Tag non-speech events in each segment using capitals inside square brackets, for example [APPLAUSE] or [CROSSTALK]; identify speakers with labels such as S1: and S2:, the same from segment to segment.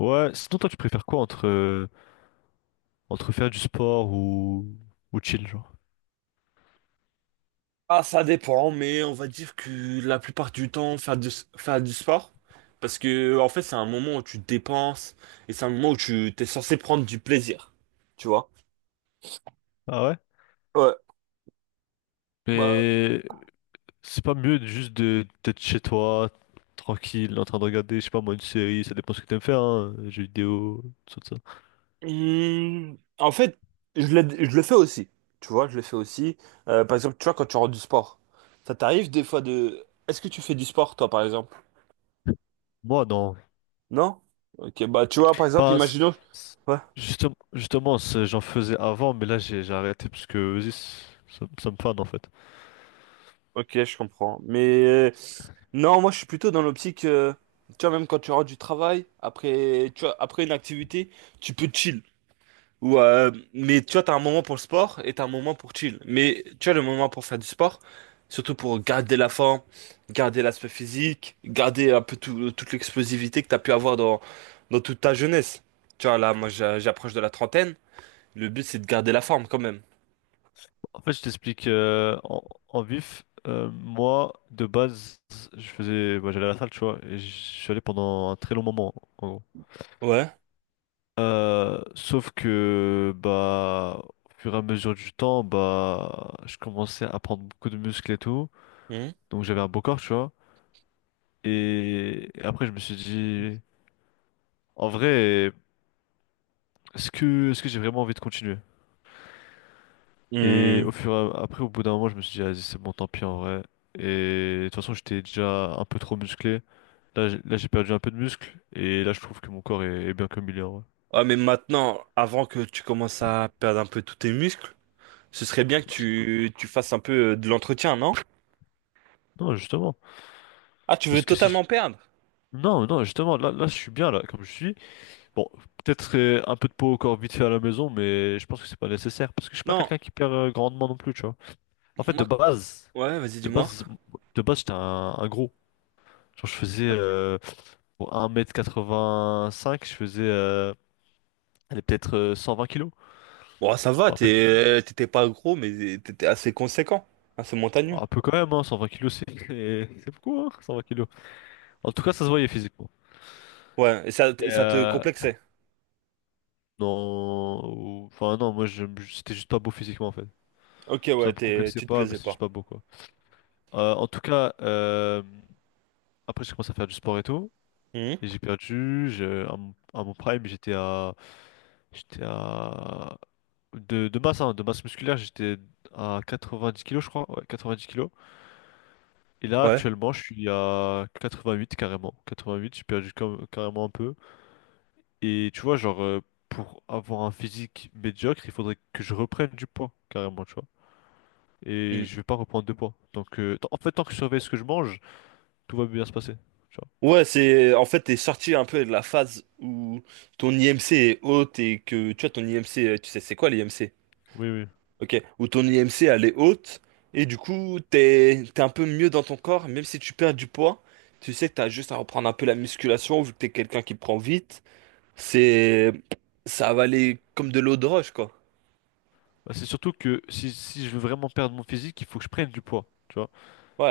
S1: Ouais, sinon toi tu préfères quoi entre, entre faire du sport ou, chill, genre?
S2: Ah, ça dépend, mais on va dire que la plupart du temps, faire du sport, parce que en fait, c'est un moment où tu te dépenses et c'est un moment où tu t'es censé prendre du plaisir, tu vois.
S1: Ah ouais?
S2: Ouais, bah,
S1: Mais, c'est pas mieux de- juste de d'être chez toi, tranquille, en train de regarder, je sais pas moi, une série, ça dépend ce que t'aimes faire, hein, jeux vidéo, tout ça.
S2: en fait, je le fais aussi, tu vois, je le fais aussi. Par exemple, tu vois, quand tu rentres du sport, ça t'arrive des fois de... Est-ce que tu fais du sport, toi, par exemple?
S1: Moi, non.
S2: Non? Ok, bah, tu vois, par exemple,
S1: Enfin,
S2: imaginons...
S1: c-
S2: Ouais,
S1: justement, j'en faisais avant, mais là, j'ai arrêté parce que, vas-y, ça me fane, en fait.
S2: ok, je comprends. Mais non, moi je suis plutôt dans l'optique, tu vois, même quand tu rentres du travail, après, tu vois, après une activité, tu peux chill. Mais tu vois, t'as un moment pour le sport et t'as un moment pour chill. Mais tu as le moment pour faire du sport, surtout pour garder la forme, garder l'aspect physique, garder un peu toute l'explosivité que t'as pu avoir dans toute ta jeunesse. Tu vois, là, moi j'approche de la trentaine, le but c'est de garder la forme quand même.
S1: En fait, je t'explique en vif. Moi, de base, moi, j'allais à la salle, tu vois, et je suis allé pendant un très long moment, en gros.
S2: Ouais.
S1: Sauf que, bah, au fur et à mesure du temps, bah, je commençais à prendre beaucoup de muscles et tout,
S2: Mhm.
S1: donc j'avais un beau corps, tu vois. Et, après, je me suis dit, en vrai, est-ce que j'ai vraiment envie de continuer? Et
S2: Hmm.
S1: au fur et à, après, au bout d'un moment, je me suis dit, vas-y, c'est bon, tant pis, en vrai. Et de toute façon, j'étais déjà un peu trop musclé. Là, j'ai perdu un peu de muscle et là, je trouve que mon corps est bien comme il est, en vrai.
S2: Ah, mais maintenant, avant que tu commences à perdre un peu tous tes muscles, ce serait bien que
S1: Merci.
S2: tu fasses un peu de l'entretien, non?
S1: Non, justement.
S2: Ah, tu veux
S1: Parce que si.
S2: totalement perdre?
S1: Non, non, justement, je suis bien, là, comme je suis. Bon, peut-être un peu de peau au corps vite fait à la maison, mais je pense que c'est pas nécessaire. Parce que je suis pas
S2: Non,
S1: quelqu'un qui perd grandement non plus, tu vois. En fait,
S2: moi... Ouais, vas-y,
S1: de
S2: dis-moi.
S1: base, de base, j'étais un gros. Genre, je faisais
S2: Ok.
S1: bon, 1,85 m. Je faisais allez, peut-être 120 kilos.
S2: Bon, ça
S1: Je
S2: va,
S1: me rappelle plus.
S2: t'étais pas gros, mais t'étais assez conséquent, assez
S1: Bon,
S2: montagneux.
S1: un peu quand même, hein, 120 kilos, c'est [LAUGHS] c'est beaucoup, hein, 120 kilos. En tout cas, ça se voyait physiquement.
S2: Ouais, et ça,
S1: Et,
S2: ça te complexait.
S1: non, enfin non, c'était juste pas beau physiquement en fait.
S2: Ok,
S1: Ça
S2: ouais,
S1: me
S2: t'es,
S1: complexait
S2: tu te
S1: pas, mais
S2: plaisais
S1: c'est juste
S2: pas.
S1: pas beau quoi. En tout cas, après j'ai commencé à faire du sport et tout,
S2: Mhm.
S1: et j'ai perdu. À mon prime, j'étais à de masse, hein, de masse musculaire, j'étais à 90 kilos je crois, ouais, 90 kilos. Et là
S2: Ouais.
S1: actuellement, je suis à 88 carrément. 88, j'ai perdu carrément un peu. Et tu vois, genre, pour avoir un physique médiocre, il faudrait que je reprenne du poids, carrément, tu vois. Et
S2: Mhm.
S1: je vais pas reprendre de poids. Donc, en fait, tant que je surveille ce que je mange, tout va bien se passer, tu vois.
S2: Ouais, c'est... En fait, t'es sorti un peu de la phase où ton IMC est haute et que, tu vois, ton IMC, tu sais, c'est quoi l'IMC?
S1: Oui, oui.
S2: Ok, où ton IMC elle est haute et du coup t'es un peu mieux dans ton corps, même si tu perds du poids, tu sais que t'as juste à reprendre un peu la musculation vu que t'es quelqu'un qui prend vite, c'est ça va aller comme de l'eau de roche quoi.
S1: Bah, c'est surtout que si je veux vraiment perdre mon physique, il faut que je prenne du poids, tu vois.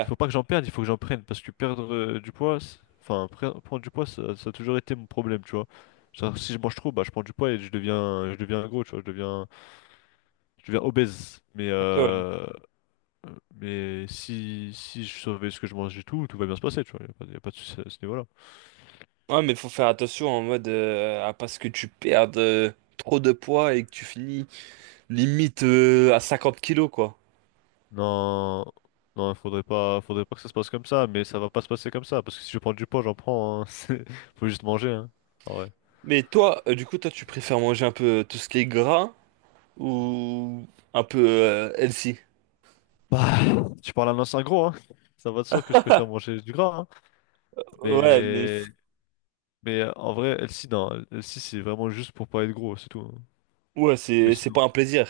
S1: Il faut pas que j'en perde, il faut que j'en prenne. Parce que perdre du poids, enfin, prendre du poids, ça a toujours été mon problème, tu vois. Genre, si je mange trop, bah, je prends du poids et je deviens gros, tu vois. Je deviens obèse. Mais,
S2: Ok, ouais.
S1: si je savais ce que je mangeais et tout, tout va bien se passer, tu vois. Il n'y a pas, y a pas de souci à ce niveau-là.
S2: Ouais, mais faut faire attention en mode à pas ce que tu perdes trop de poids et que tu finis limite à 50 kilos quoi.
S1: Non, non, il faudrait pas que ça se passe comme ça, mais ça va pas se passer comme ça, parce que si je prends du poids, j'en prends, hein. [LAUGHS] Faut juste manger, hein. Ah ouais.
S2: Mais toi, du coup toi tu préfères manger un peu tout ce qui est gras ou un peu healthy?
S1: Bah, tu parles à un ancien gros, hein. Ça va de soi que je préfère manger du gras, hein.
S2: Ouais, mais
S1: Mais, mais en vrai, LC, non. LC, c'est vraiment juste pour pas être gros, c'est tout, hein.
S2: ouais,
S1: Mais
S2: c'est
S1: sinon,
S2: pas un plaisir.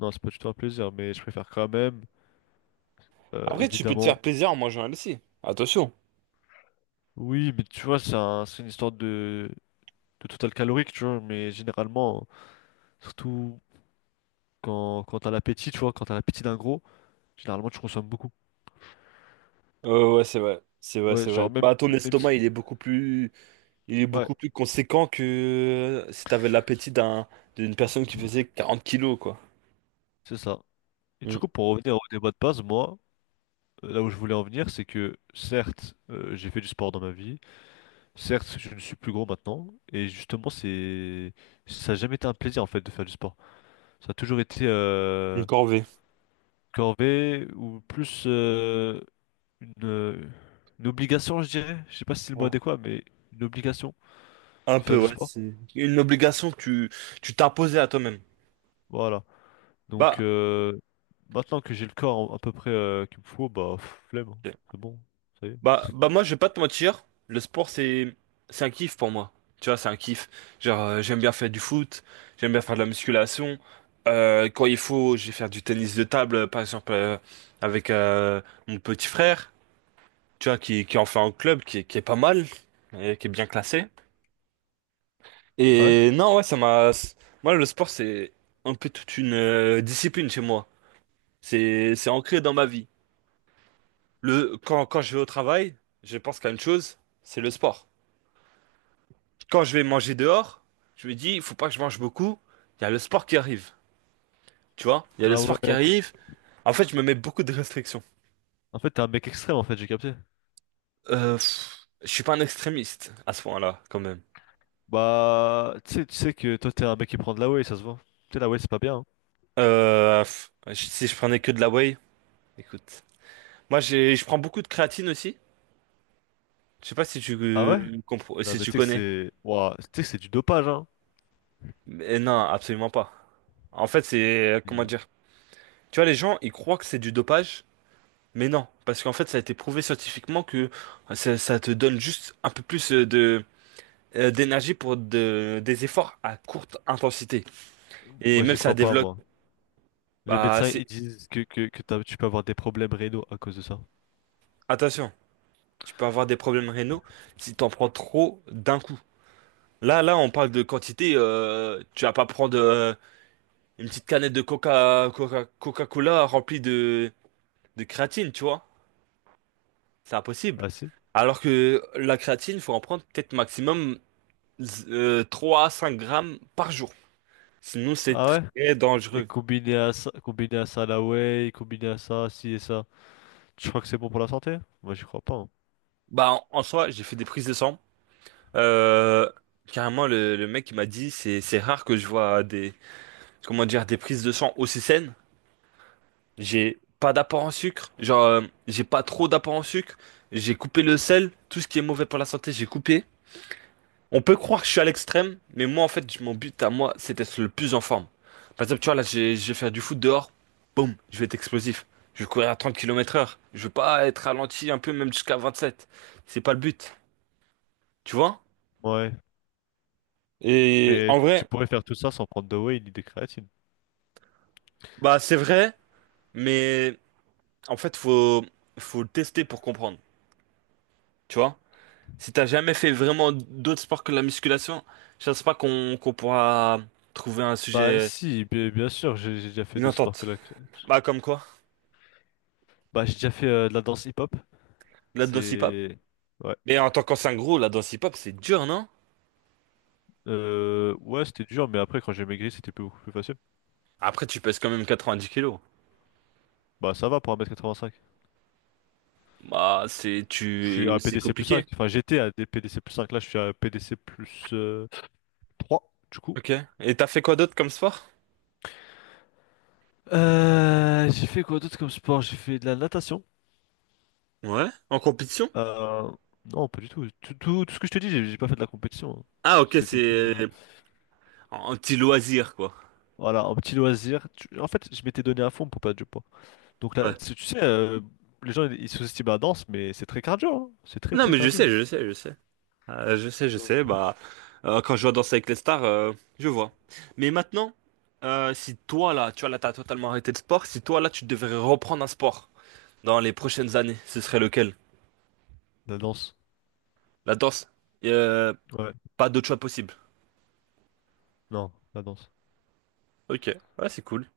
S1: non, c'est pas du tout un plaisir, mais je préfère quand même,
S2: Après, tu peux te faire
S1: évidemment.
S2: plaisir en mangeant un aussi. Attention.
S1: Oui, mais tu vois, c'est une histoire de total calorique, tu vois, mais généralement, surtout quand t'as l'appétit, tu vois, quand t'as l'appétit d'un gros, généralement tu consommes beaucoup.
S2: Ouais, c'est vrai. C'est vrai,
S1: Ouais,
S2: c'est vrai.
S1: genre
S2: Bah, ton
S1: même si.
S2: estomac, il est
S1: Ouais,
S2: beaucoup plus conséquent que si t'avais l'appétit d'une personne qui faisait 40 kilos, quoi.
S1: c'est ça. Et du
S2: Mm.
S1: coup, pour revenir au débat de base, moi, là où je voulais en venir, c'est que certes, j'ai fait du sport dans ma vie, certes, je ne suis plus gros maintenant, et justement, c'est. Ça n'a jamais été un plaisir en fait de faire du sport. Ça a toujours été
S2: Une corvée.
S1: corvée ou plus une, euh, une obligation, je dirais. Je sais pas si c'est le mot
S2: Ouais.
S1: adéquat, mais une obligation.
S2: Un peu,
S1: Faire du
S2: ouais.
S1: sport?
S2: C'est une obligation que tu t'imposais à toi-même.
S1: Voilà. Donc,
S2: Bah,
S1: maintenant que j'ai le corps à peu près qu'il me faut, bah, pff, flemme, hein. C'est bon, ça y est.
S2: bah moi, je vais pas te mentir, le sport, c'est un kiff pour moi. Tu vois, c'est un kiff. Genre, j'aime bien faire du foot, j'aime bien faire de la musculation. Quand il faut, je vais faire du tennis de table, par exemple, avec mon petit frère, tu vois, qui en fait un club, qui est pas mal, et qui est bien classé.
S1: Ah ouais?
S2: Et non, ouais, ça m'a... Moi, le sport, c'est un peu toute une discipline chez moi. C'est ancré dans ma vie. Quand je vais au travail, je pense qu'à une chose, c'est le sport. Quand je vais manger dehors, je me dis, il faut pas que je mange beaucoup. Il y a le sport qui arrive, tu vois. Il y a le
S1: Ah ouais,
S2: sport qui arrive. En fait, je me mets beaucoup de restrictions.
S1: en fait, t'es un mec extrême, en fait, j'ai capté.
S2: Je suis pas un extrémiste à ce point-là, quand même.
S1: Bah, tu sais que toi, t'es un mec qui prend de la whey, ça se voit. Tu sais, la whey, c'est pas bien, hein.
S2: Si je prenais que de la whey, écoute. Moi, je prends beaucoup de créatine aussi. Je sais pas si tu
S1: Ah ouais? Non,
S2: si
S1: mais
S2: tu
S1: tu sais que
S2: connais.
S1: c'est. Ouah, tu sais que c'est du dopage, hein.
S2: Mais non, absolument pas. En fait, c'est, comment
S1: Et
S2: dire? Tu vois, les gens, ils croient que c'est du dopage, mais non. Parce qu'en fait, ça a été prouvé scientifiquement que ça te donne juste un peu plus d'énergie pour des efforts à courte intensité. Et
S1: Moi,
S2: même
S1: j'y
S2: ça
S1: crois pas,
S2: développe.
S1: moi. Les
S2: Bah,
S1: médecins,
S2: c'est...
S1: ils disent que tu peux avoir des problèmes rénaux à cause de ça.
S2: Attention, tu peux avoir des problèmes rénaux si t'en prends trop d'un coup. Là, on parle de quantité. Tu vas pas prendre une petite canette de Coca-Cola remplie de créatine, tu vois. C'est impossible.
S1: Ah si?
S2: Alors que la créatine, faut en prendre peut-être maximum 3 à 5 grammes par jour. Sinon, c'est
S1: Ah ouais?
S2: très
S1: Et
S2: dangereux.
S1: combiné à ça, la whey, combiné à ça, ci et ça. Je crois que c'est bon pour la santé? Moi, j'y crois pas, hein.
S2: Bah, en en soi, j'ai fait des prises de sang. Euh, Carrément, le mec il m'a dit, c'est rare que je vois des comment dire des prises de sang aussi saines. J'ai pas d'apport en sucre, genre j'ai pas trop d'apport en sucre. J'ai coupé le sel, tout ce qui est mauvais pour la santé, j'ai coupé. On peut croire que je suis à l'extrême, mais moi en fait, mon but à moi, c'est d'être le plus en forme. Par exemple, tu vois là, je vais faire du foot dehors, boum, je vais être explosif. Je vais courir à 30 kilomètres heure. Je veux pas être ralenti un peu, même jusqu'à 27. C'est pas le but, tu vois?
S1: Ouais,
S2: Et
S1: mais
S2: en
S1: tu
S2: vrai,
S1: pourrais faire tout ça sans prendre de whey ni de créatine.
S2: bah c'est vrai. Mais en fait, faut le tester pour comprendre. Tu vois? Si t'as jamais fait vraiment d'autres sports que la musculation, je pense pas qu'on pourra trouver un
S1: Bah
S2: sujet,
S1: si, bien sûr, j'ai déjà fait
S2: une
S1: d'autres sports que
S2: entente.
S1: la créatine.
S2: Bah, comme quoi?
S1: Bah j'ai déjà fait de la danse hip-hop.
S2: La danse hip-hop?
S1: C'est. Ouais.
S2: Mais en tant qu'ancien gros, la danse hip-hop, c'est dur, non?
S1: Ouais, c'était dur, mais après, quand j'ai maigri, c'était beaucoup plus facile.
S2: Après, tu pèses quand même 90 kilos.
S1: Bah ça va pour 1,85 m.
S2: Bah, c'est,
S1: Je suis
S2: tu,
S1: à
S2: c'est
S1: PDC plus 5.
S2: compliqué.
S1: Enfin, j'étais à des PDC plus cinq. Là, je suis à PDC plus 3 du coup.
S2: Ok. Et t'as fait quoi d'autre comme sport?
S1: J'ai fait quoi d'autre comme sport? J'ai fait de la natation.
S2: Ouais. En compétition?
S1: Euh, non, pas du tout. Tout ce que je te dis, j'ai pas fait de la compétition, hein.
S2: Ah, ok,
S1: C'était que,
S2: c'est euh, un petit loisir, quoi.
S1: voilà, un petit loisir. En fait, je m'étais donné à fond pour perdre du poids. Donc là,
S2: Ouais.
S1: tu sais, les gens, ils sous-estiment la danse, mais c'est très cardio, hein. C'est très,
S2: Non,
S1: très
S2: mais je
S1: cardio.
S2: sais, je sais, je sais. Je sais, je sais. Bah, quand je vois Danser avec les stars, je vois. Mais maintenant, si toi là, tu vois là, t'as totalement arrêté le sport. Si toi là, tu devrais reprendre un sport dans les prochaines années, ce serait lequel?
S1: La danse.
S2: La danse. Euh,
S1: Ouais.
S2: Pas d'autre choix possible.
S1: Non, la danse.
S2: Ok, ouais, c'est cool.